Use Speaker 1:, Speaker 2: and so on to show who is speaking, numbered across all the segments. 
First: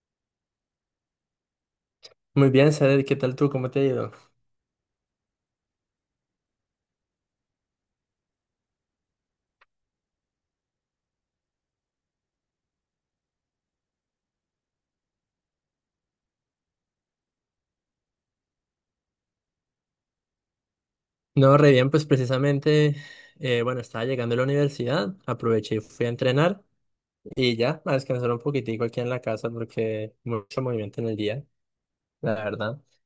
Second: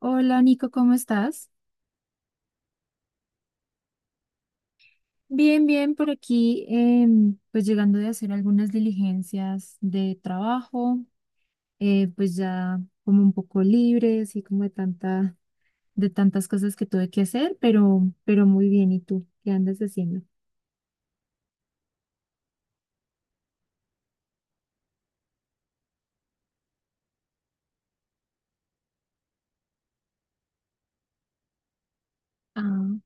Speaker 1: Hola Nico, ¿cómo estás?
Speaker 2: Muy bien, Sader, ¿qué tal tú? ¿Cómo te ha ido?
Speaker 1: Bien, bien, por aquí, pues llegando de hacer algunas diligencias de trabajo, pues ya como un poco libre, así como de tantas cosas que tuve que hacer, pero muy bien. ¿Y tú qué andas haciendo?
Speaker 2: No, re bien, pues precisamente, bueno, estaba llegando a la universidad, aproveché y fui a entrenar y ya, a descansar un poquitico aquí en la casa porque mucho movimiento en el día, la verdad.
Speaker 1: Ah,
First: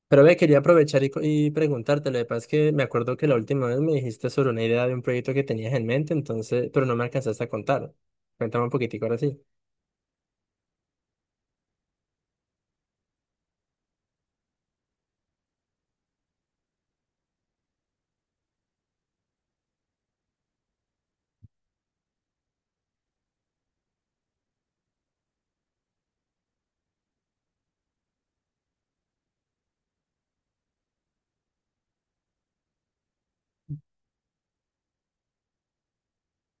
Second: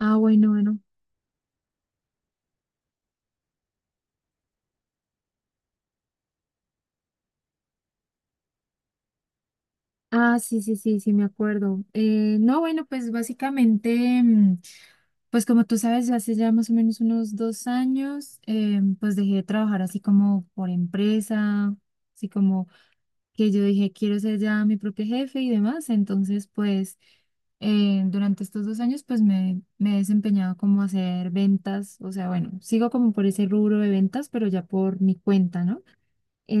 Speaker 1: ah,
Speaker 2: Pero ve,
Speaker 1: bueno,
Speaker 2: quería
Speaker 1: bueno.
Speaker 2: aprovechar y preguntarte, lo que pasa es que me acuerdo que la última vez me dijiste sobre una idea de un proyecto que tenías en mente, entonces, pero no me alcanzaste a contar. Cuéntame un poquitico ahora sí.
Speaker 1: Ah, sí, sí, sí, sí, me acuerdo. No, bueno, pues básicamente, pues como tú sabes, hace ya más o menos unos 2 años, pues dejé de trabajar así como por empresa, así como que yo dije, quiero ser ya mi propio jefe y demás. Entonces, pues durante estos 2 años, pues me he desempeñado como a hacer ventas, o sea, bueno, sigo como por ese rubro de ventas, pero ya por mi cuenta, ¿no?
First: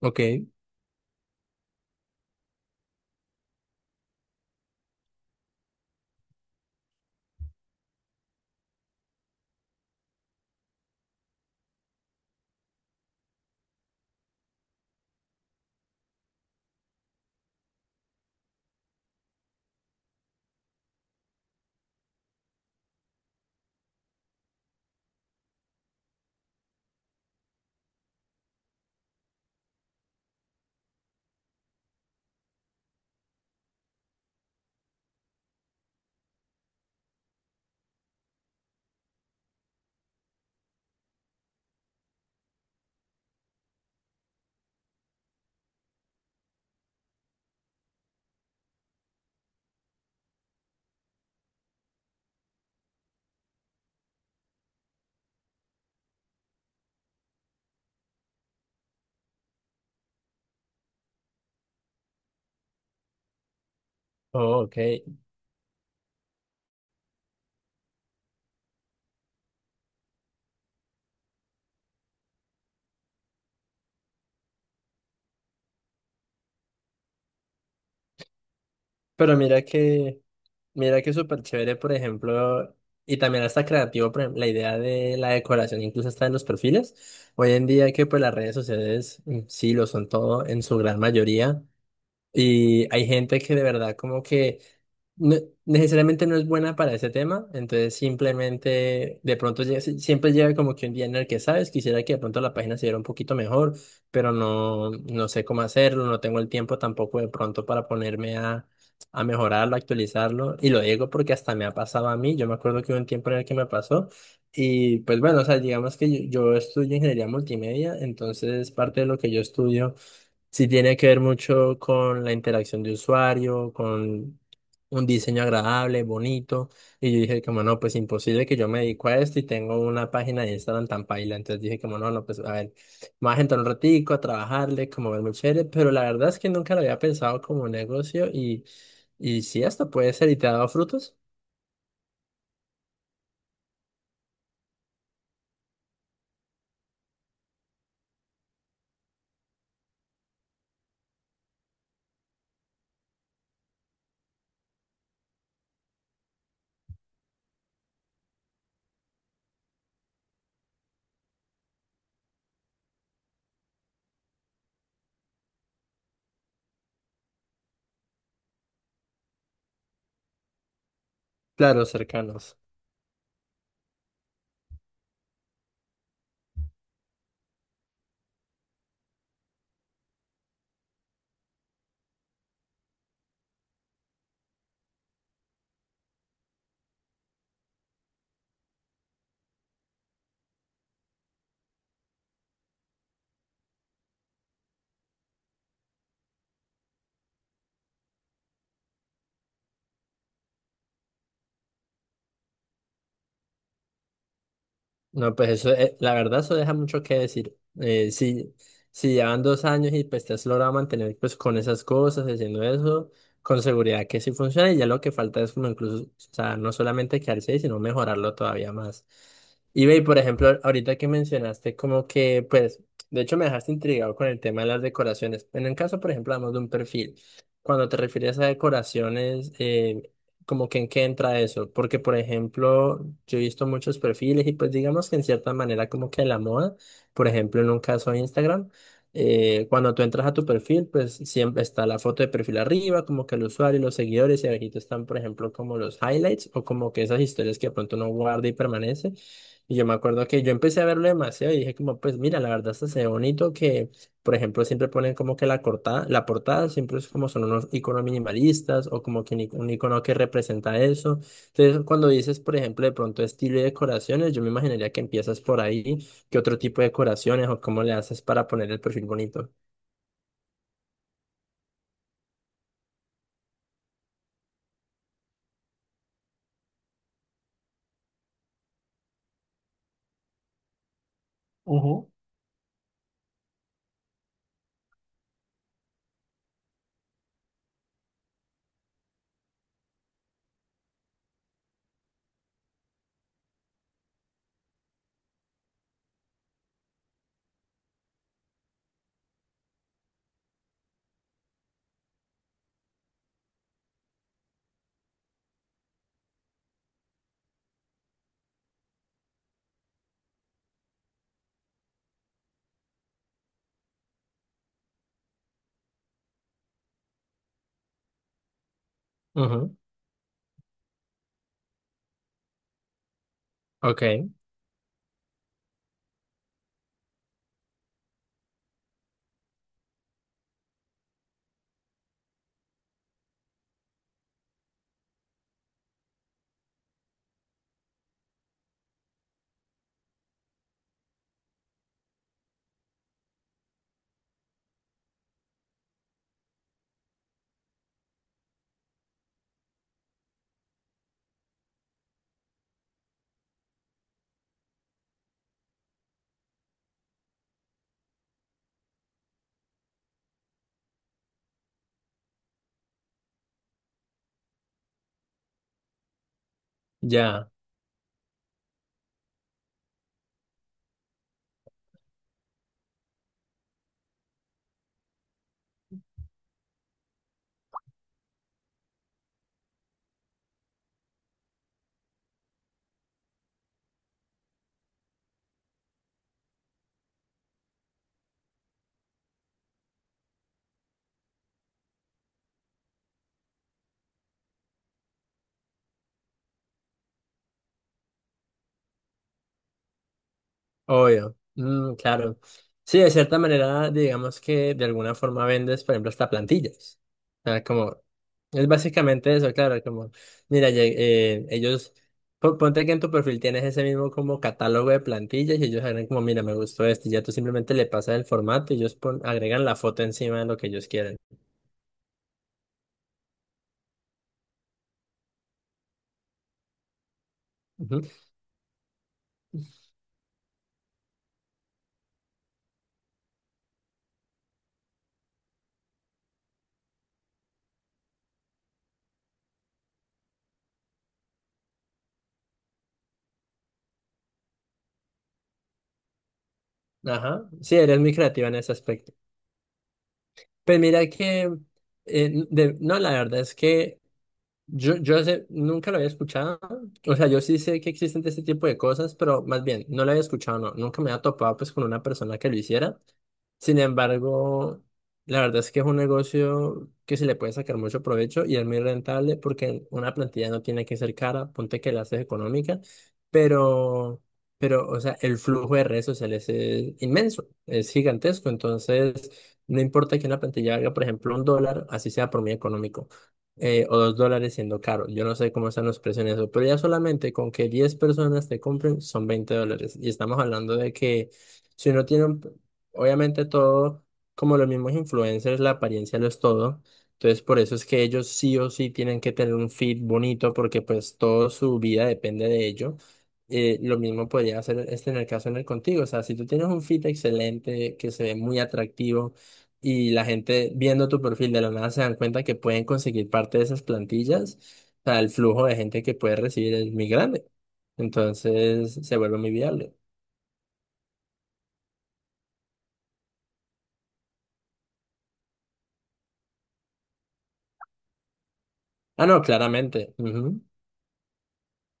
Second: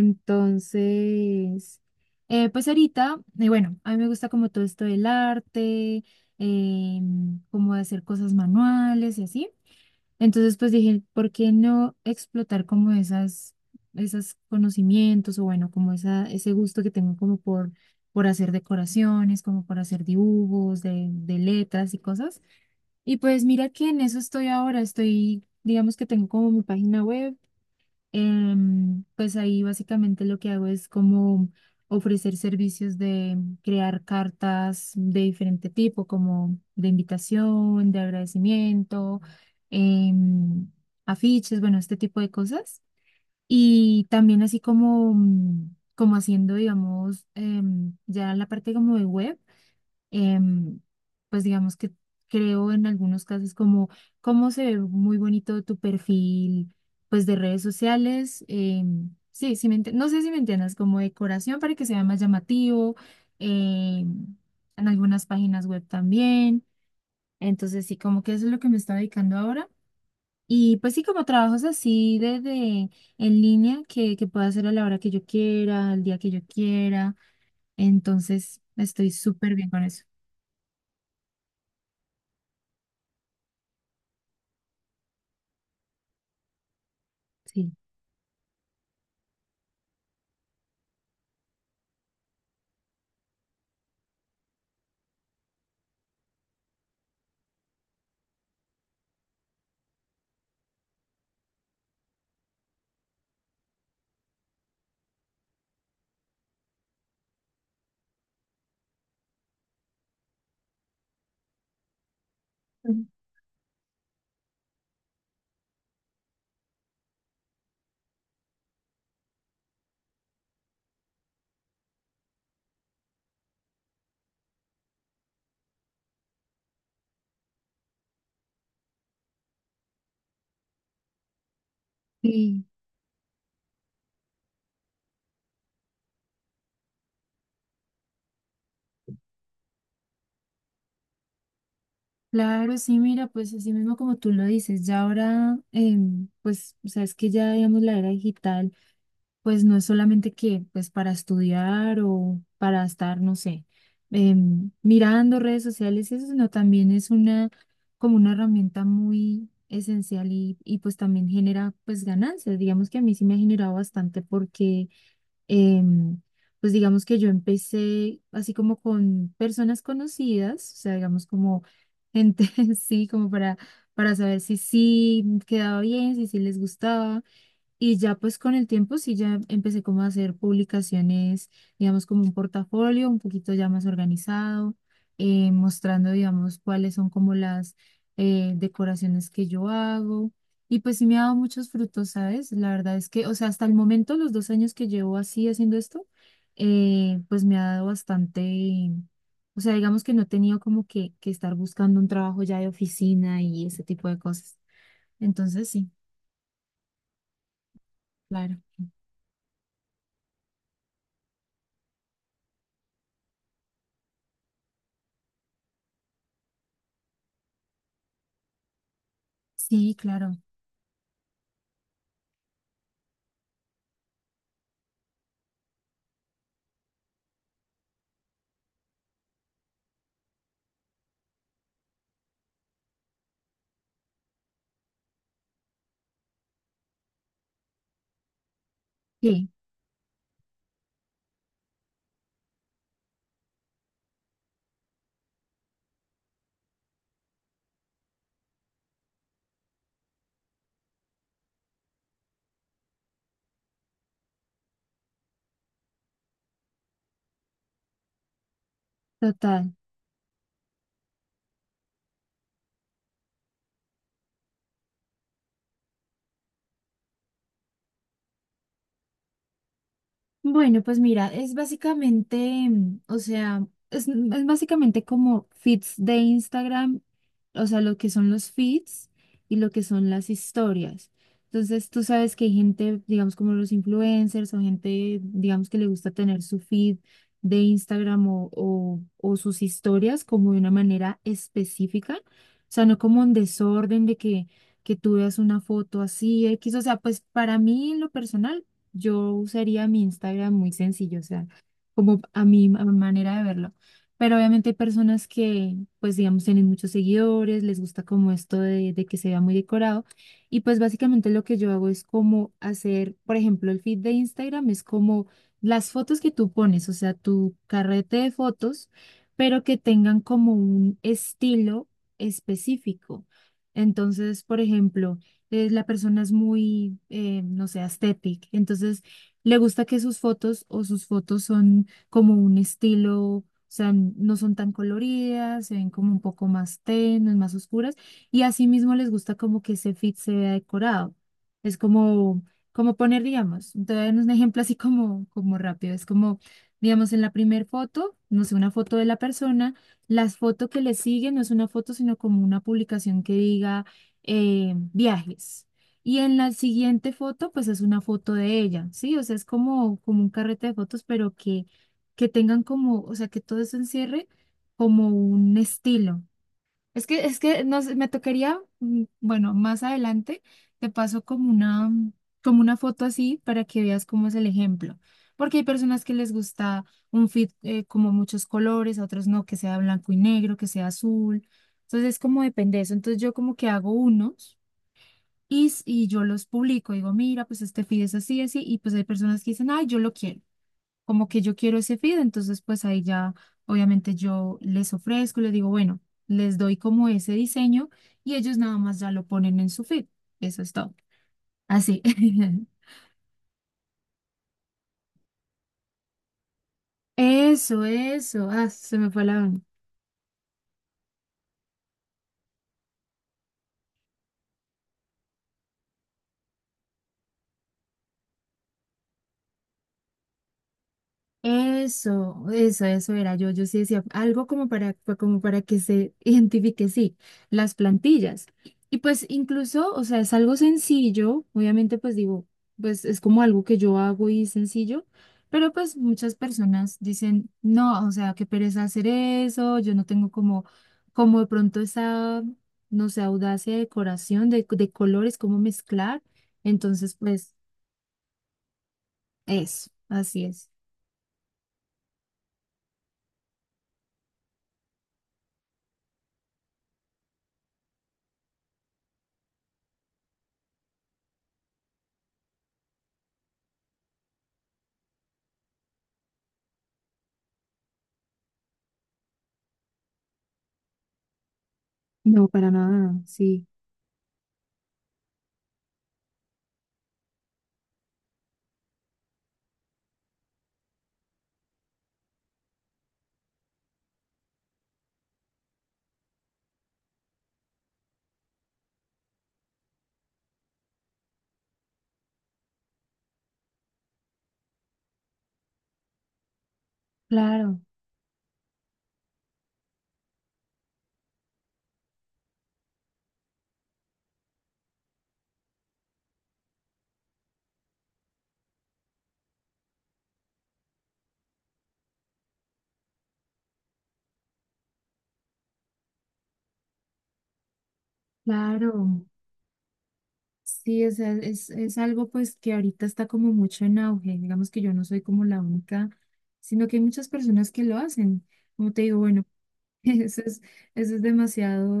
Speaker 2: Ok.
Speaker 1: pues ahorita, bueno, a mí me gusta como todo esto del arte, como hacer cosas manuales y así. Entonces, pues dije, ¿por qué no explotar como esos conocimientos o bueno, como ese gusto que tengo como por hacer decoraciones, como por hacer dibujos de letras y cosas? Y pues mira que en eso estoy ahora, estoy, digamos que tengo como mi página web, pues ahí básicamente lo que hago es como ofrecer servicios de crear cartas de diferente tipo, como de invitación, de agradecimiento, em, afiches, bueno, este tipo de cosas. Y también así como, como haciendo, digamos, ya la parte como de web, em, pues digamos que creo en algunos casos como cómo se ve muy bonito tu perfil, pues de redes sociales. Sí, sí no sé si me entiendas, como decoración para que sea más llamativo, em,
Speaker 2: Oh, ok.
Speaker 1: en algunas páginas web también. Entonces sí, como que eso es lo que me está dedicando ahora. Y pues sí, como trabajos así en línea que pueda hacer a la hora que yo quiera, al día que yo quiera. Entonces estoy
Speaker 2: Pero
Speaker 1: súper
Speaker 2: mira
Speaker 1: bien con eso.
Speaker 2: que, mira que es súper chévere, por ejemplo, y también está creativo, por ejemplo, la idea de la decoración incluso está en los perfiles. Hoy en
Speaker 1: Sí.
Speaker 2: día que pues las redes sociales sí lo son todo en su gran mayoría, y hay gente que de verdad como que no- necesariamente no es buena para ese tema, entonces simplemente de pronto siempre llega como que un día en el que sabes, quisiera que de pronto la página se viera un poquito mejor, pero no, no sé cómo hacerlo, no tengo el tiempo tampoco de pronto para ponerme a mejorarlo, a actualizarlo, y lo digo porque hasta me ha pasado a mí. Yo me acuerdo que hubo un tiempo en el que me pasó, y pues bueno, o sea, digamos que yo estudio ingeniería multimedia, entonces parte de lo que yo estudio sí tiene que ver mucho con la interacción de usuario, con un diseño agradable, bonito. Y yo dije como no, pues imposible que yo me dedico a esto y tengo una página de Instagram tan paila. Entonces dije como no, no, pues a
Speaker 1: Sí,
Speaker 2: ver, me voy a entrar un ratico a trabajarle, como verme chévere. Pero la verdad es que nunca lo había pensado como negocio y sí, esto puede ser y te ha dado frutos,
Speaker 1: claro, sí, mira, pues así mismo como tú lo dices, ya ahora, pues, o sea, es que ya, digamos, la era digital, pues no es solamente que, pues, para estudiar o para estar, no sé, mirando redes sociales, y eso, sino también es una, como una herramienta muy esencial y pues también genera, pues, ganancias. Digamos que a mí sí me ha generado bastante porque em, pues digamos que yo empecé así como con personas conocidas, o sea, digamos como
Speaker 2: claro,
Speaker 1: gente,
Speaker 2: cercanos.
Speaker 1: sí, como para saber si sí quedaba bien, si sí les gustaba. Y ya pues con el tiempo sí ya empecé como a hacer publicaciones, digamos como un portafolio un poquito ya más organizado, mostrando digamos cuáles son como las decoraciones que yo hago. Y pues sí me ha dado muchos frutos, ¿sabes? La verdad es que, o sea, hasta el momento, los 2 años que llevo así haciendo esto, pues me ha dado bastante, o sea, digamos que no he tenido como que estar buscando un trabajo ya de oficina y ese tipo de cosas.
Speaker 2: No, pues
Speaker 1: Entonces
Speaker 2: eso,
Speaker 1: sí,
Speaker 2: la verdad, eso deja mucho que decir. Si,
Speaker 1: claro.
Speaker 2: si llevan 2 años y pues te has logrado mantener pues con esas cosas, haciendo eso, con seguridad que sí funciona y ya lo que falta es como incluso, o sea, no solamente quedarse ahí, sino mejorarlo todavía más.
Speaker 1: Sí,
Speaker 2: Por
Speaker 1: claro.
Speaker 2: ejemplo, ahorita que mencionaste como que, pues, de hecho me dejaste intrigado con el tema de las decoraciones. En el caso, por ejemplo, hablamos de un perfil. Cuando te refieres a decoraciones, como que en qué entra eso, porque por ejemplo, yo he visto muchos perfiles y pues digamos que en cierta manera como que la moda, por ejemplo, en un caso de Instagram,
Speaker 1: Sí,
Speaker 2: cuando tú entras a tu perfil, pues siempre está la foto de perfil arriba, como que el usuario y los seguidores y abajito están, por ejemplo, como los highlights o como que esas historias que de pronto uno guarda y permanece. Y yo me acuerdo que yo empecé a verlo demasiado y dije como, pues mira, la verdad esto se ve bonito que por ejemplo, siempre ponen como que la portada siempre es como son unos iconos minimalistas o como que un
Speaker 1: total.
Speaker 2: icono que representa eso. Entonces, cuando dices, por ejemplo, de pronto estilo y decoraciones, yo me imaginaría que empiezas por ahí. ¿Qué otro tipo de decoraciones o cómo le haces para poner el perfil bonito?
Speaker 1: Bueno, pues mira, es básicamente, o sea, es, es básicamente como feeds de Instagram, o sea, lo que son los feeds y lo que son las historias. Entonces, tú
Speaker 2: Ujú.
Speaker 1: sabes que hay gente, digamos, como los influencers o gente, digamos, que le gusta tener su feed de Instagram o sus historias como de una manera específica, o sea, no como en desorden que tú veas una foto así, X, o sea, pues para mí en lo personal. Yo usaría mi Instagram muy sencillo, o sea, como a mi manera de verlo. Pero obviamente hay personas que, pues digamos, tienen muchos seguidores, les gusta como esto de que se vea muy decorado. Y pues básicamente lo que yo hago es como hacer, por ejemplo, el feed de Instagram es como las fotos que tú pones, o sea, tu carrete de fotos, pero
Speaker 2: Ujú,
Speaker 1: que, tengan como un estilo específico.
Speaker 2: ok,
Speaker 1: Entonces, por ejemplo, la persona es muy, no sé, aesthetic, entonces le gusta que sus fotos o sus fotos son como un estilo, o sea, no son tan coloridas, se ven como un poco más tenues, más oscuras, y asimismo les gusta como que ese feed se vea decorado. Es como poner, digamos, te voy a dar un ejemplo así como, como rápido, es como, digamos, en la primera foto, no sé, una foto de la persona, las fotos que le siguen no es una foto, sino como una publicación que diga viajes. Y en la siguiente foto, pues es una foto de ella, ¿sí? O sea, es como, como un carrete de fotos, pero que tengan como, o sea, que todo eso encierre como un estilo. Es
Speaker 2: ya.
Speaker 1: que no sé, me tocaría, bueno, más adelante te paso como una foto así para que veas cómo es el ejemplo. Porque hay personas que les gusta un fit como muchos colores, a otros no, que sea blanco y negro, que sea azul. Entonces, como depende de eso. Entonces, yo como que hago unos y yo los publico, digo, mira, pues este feed es así, así, y pues hay personas que dicen, ay, yo lo quiero, como que yo quiero ese feed, entonces pues ahí ya, obviamente yo les ofrezco, les digo, bueno, les doy como ese diseño y ellos nada más ya lo ponen en su feed, eso es todo,
Speaker 2: Obvio, mm,
Speaker 1: así.
Speaker 2: claro. Sí, de cierta manera, digamos que de alguna forma vendes, por ejemplo, hasta plantillas. O sea,
Speaker 1: Eso,
Speaker 2: como,
Speaker 1: eso,
Speaker 2: es
Speaker 1: ah, se me fue
Speaker 2: básicamente
Speaker 1: la...
Speaker 2: eso, claro, como, mira, ellos, ponte que en tu perfil tienes ese mismo como catálogo de plantillas y ellos agregan como, mira, me gustó esto, y ya tú simplemente le pasas el formato y ellos agregan la foto encima de lo que ellos quieren.
Speaker 1: Eso era yo. Yo sí decía algo como como para que se identifique, sí, las
Speaker 2: Ujú.
Speaker 1: plantillas. Y pues incluso, o sea, es algo sencillo, obviamente pues digo, pues es como algo que yo hago y es sencillo, pero pues muchas personas dicen, no, o sea, qué pereza hacer eso, yo no tengo como de pronto esa, no sé, audacia de decoración, de colores, cómo mezclar. Entonces,
Speaker 2: Ajá,
Speaker 1: pues
Speaker 2: sí, eres muy creativa en ese aspecto.
Speaker 1: eso, así es.
Speaker 2: Pues mira que, no, la verdad es que... nunca lo había escuchado. O sea, yo sí sé que existen este tipo de cosas, pero más bien, no lo había escuchado, no. Nunca me había topado pues con una persona que lo hiciera. Sin embargo, la verdad es que es un negocio que se le puede sacar mucho provecho y es muy rentable porque una plantilla no tiene que ser cara, ponte que la haces
Speaker 1: No, para
Speaker 2: económica,
Speaker 1: nada, sí.
Speaker 2: pero, pero, o sea, el flujo de redes sociales es inmenso, es gigantesco, entonces no importa que una plantilla haga, por ejemplo, $1, así sea por muy económico o $2 siendo caro. Yo no sé cómo están los precios en eso, pero ya solamente con que 10 personas te compren son $20. Y estamos hablando de que si uno tiene, obviamente todo, como los mismos influencers, la apariencia lo es todo. Entonces, por eso
Speaker 1: Claro,
Speaker 2: es que ellos sí o sí tienen que tener un feed bonito porque pues toda su vida depende de ello. Lo mismo podría hacer este en el caso en el contigo. O sea, si tú tienes un feed excelente, que se ve muy atractivo, y la gente viendo tu perfil de la nada se dan cuenta que pueden conseguir parte de esas plantillas, o sea, el flujo de gente que puede recibir es muy grande. Entonces se
Speaker 1: claro.
Speaker 2: vuelve muy viable.
Speaker 1: Sí, o sea, es algo pues que ahorita está como mucho en auge. Digamos que yo no soy como la única, sino que hay muchas personas que lo hacen. Como te digo,
Speaker 2: Ah, no,
Speaker 1: bueno,
Speaker 2: claramente.
Speaker 1: Eso es,
Speaker 2: Ujú.
Speaker 1: eso es demasiado,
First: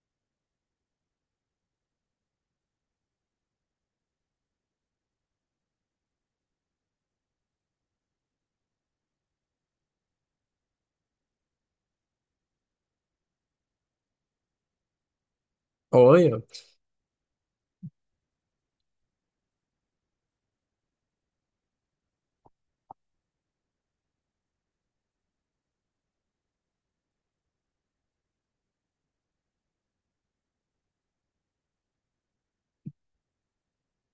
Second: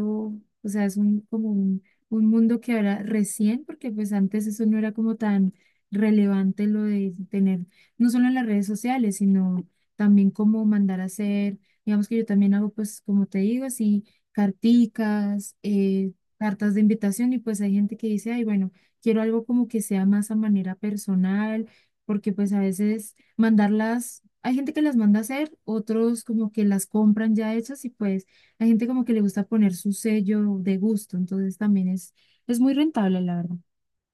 Speaker 1: o sea, es como un mundo que ahora recién, porque pues antes eso no era como tan relevante lo de tener, no solo en las redes sociales, sino también como mandar a hacer, digamos que yo también hago pues, como te digo, así, carticas,
Speaker 2: Obvio.
Speaker 1: cartas de invitación y pues hay gente que dice, ay, bueno, quiero algo como que sea más a manera personal, porque pues a veces mandarlas, hay gente que las manda a hacer, otros como que las compran ya hechas y pues hay gente como que le gusta poner su sello de gusto, entonces también es muy rentable, la verdad.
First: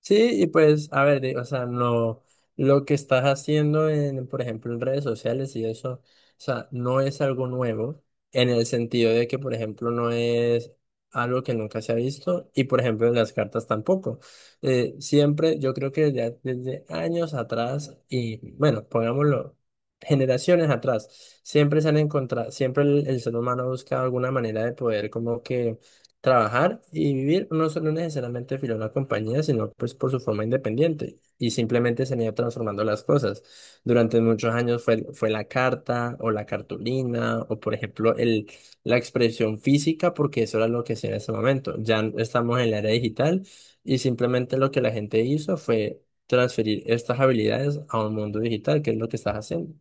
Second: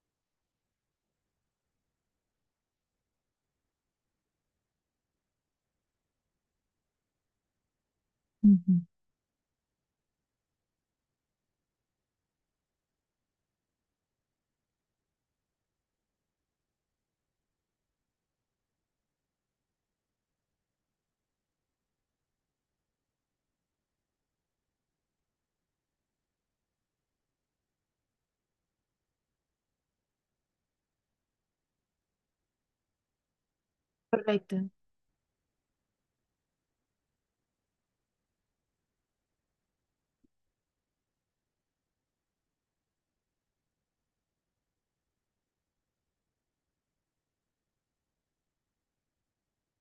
Speaker 2: Sí, y pues, a ver, o sea, no, lo que estás haciendo en, por ejemplo, en redes sociales y eso, o sea, no es algo nuevo, en el
Speaker 1: Ujú.
Speaker 2: sentido de que, por ejemplo, no es algo que nunca se ha visto, y por ejemplo, en las cartas tampoco. Siempre, yo creo que ya desde años atrás, y bueno, pongámoslo, generaciones atrás, siempre se han encontrado, siempre el ser humano busca alguna manera de poder como que trabajar y vivir no solo necesariamente filial a una compañía, sino pues por su forma independiente y simplemente se han ido transformando las cosas. Durante muchos
Speaker 1: Correcto.
Speaker 2: años fue la carta o la cartulina o por ejemplo la expresión física porque eso era lo que hacía en ese momento. Ya estamos en la era digital y simplemente lo que la gente hizo fue transferir estas habilidades a un mundo digital, que es lo que estás haciendo.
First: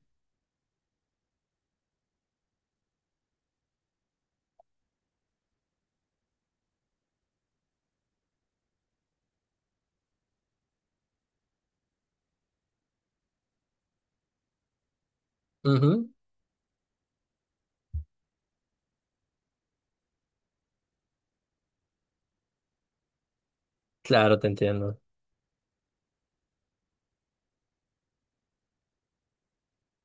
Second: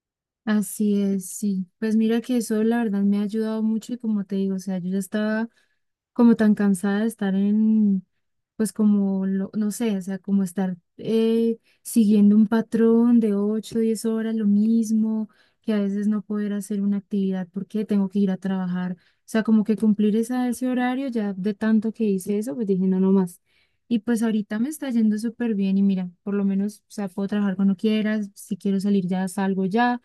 Speaker 1: Así es, sí. Pues mira que eso la verdad me ha ayudado mucho y como te digo, o sea, yo ya estaba como tan cansada de estar en, pues como, lo, no sé, o sea, como estar siguiendo un patrón de 8 10 horas, lo mismo, que a veces
Speaker 2: Ujú,
Speaker 1: no poder hacer una actividad porque tengo que ir a trabajar. O sea, como que cumplir ese horario, ya de tanto que hice eso, pues dije, no, no más. Y pues
Speaker 2: claro, te
Speaker 1: ahorita me está
Speaker 2: entiendo.
Speaker 1: yendo súper bien y mira, por lo menos, o sea, puedo trabajar cuando quiera, si quiero salir ya salgo ya,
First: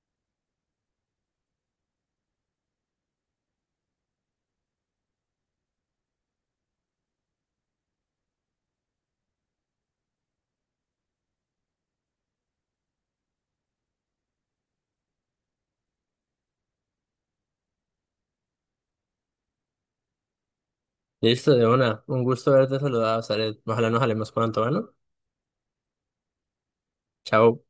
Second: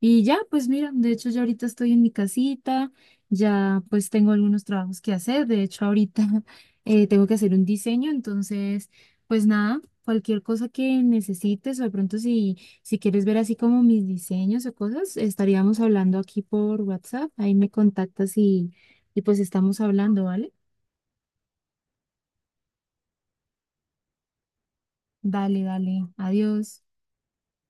Speaker 1: y ya, pues mira, de hecho yo ahorita estoy en mi casita, ya pues tengo algunos trabajos que hacer, de hecho ahorita tengo que hacer un diseño, entonces pues nada, cualquier cosa que necesites o de pronto si quieres ver así como mis diseños o cosas, estaríamos hablando aquí por WhatsApp, ahí me contactas y pues estamos hablando, ¿vale?
Speaker 2: Listo, de una. Un gusto haberte saludado, Zaret. Ojalá nos hablemos pronto, ¿no?
Speaker 1: Dale, dale, adiós.
Speaker 2: Chao.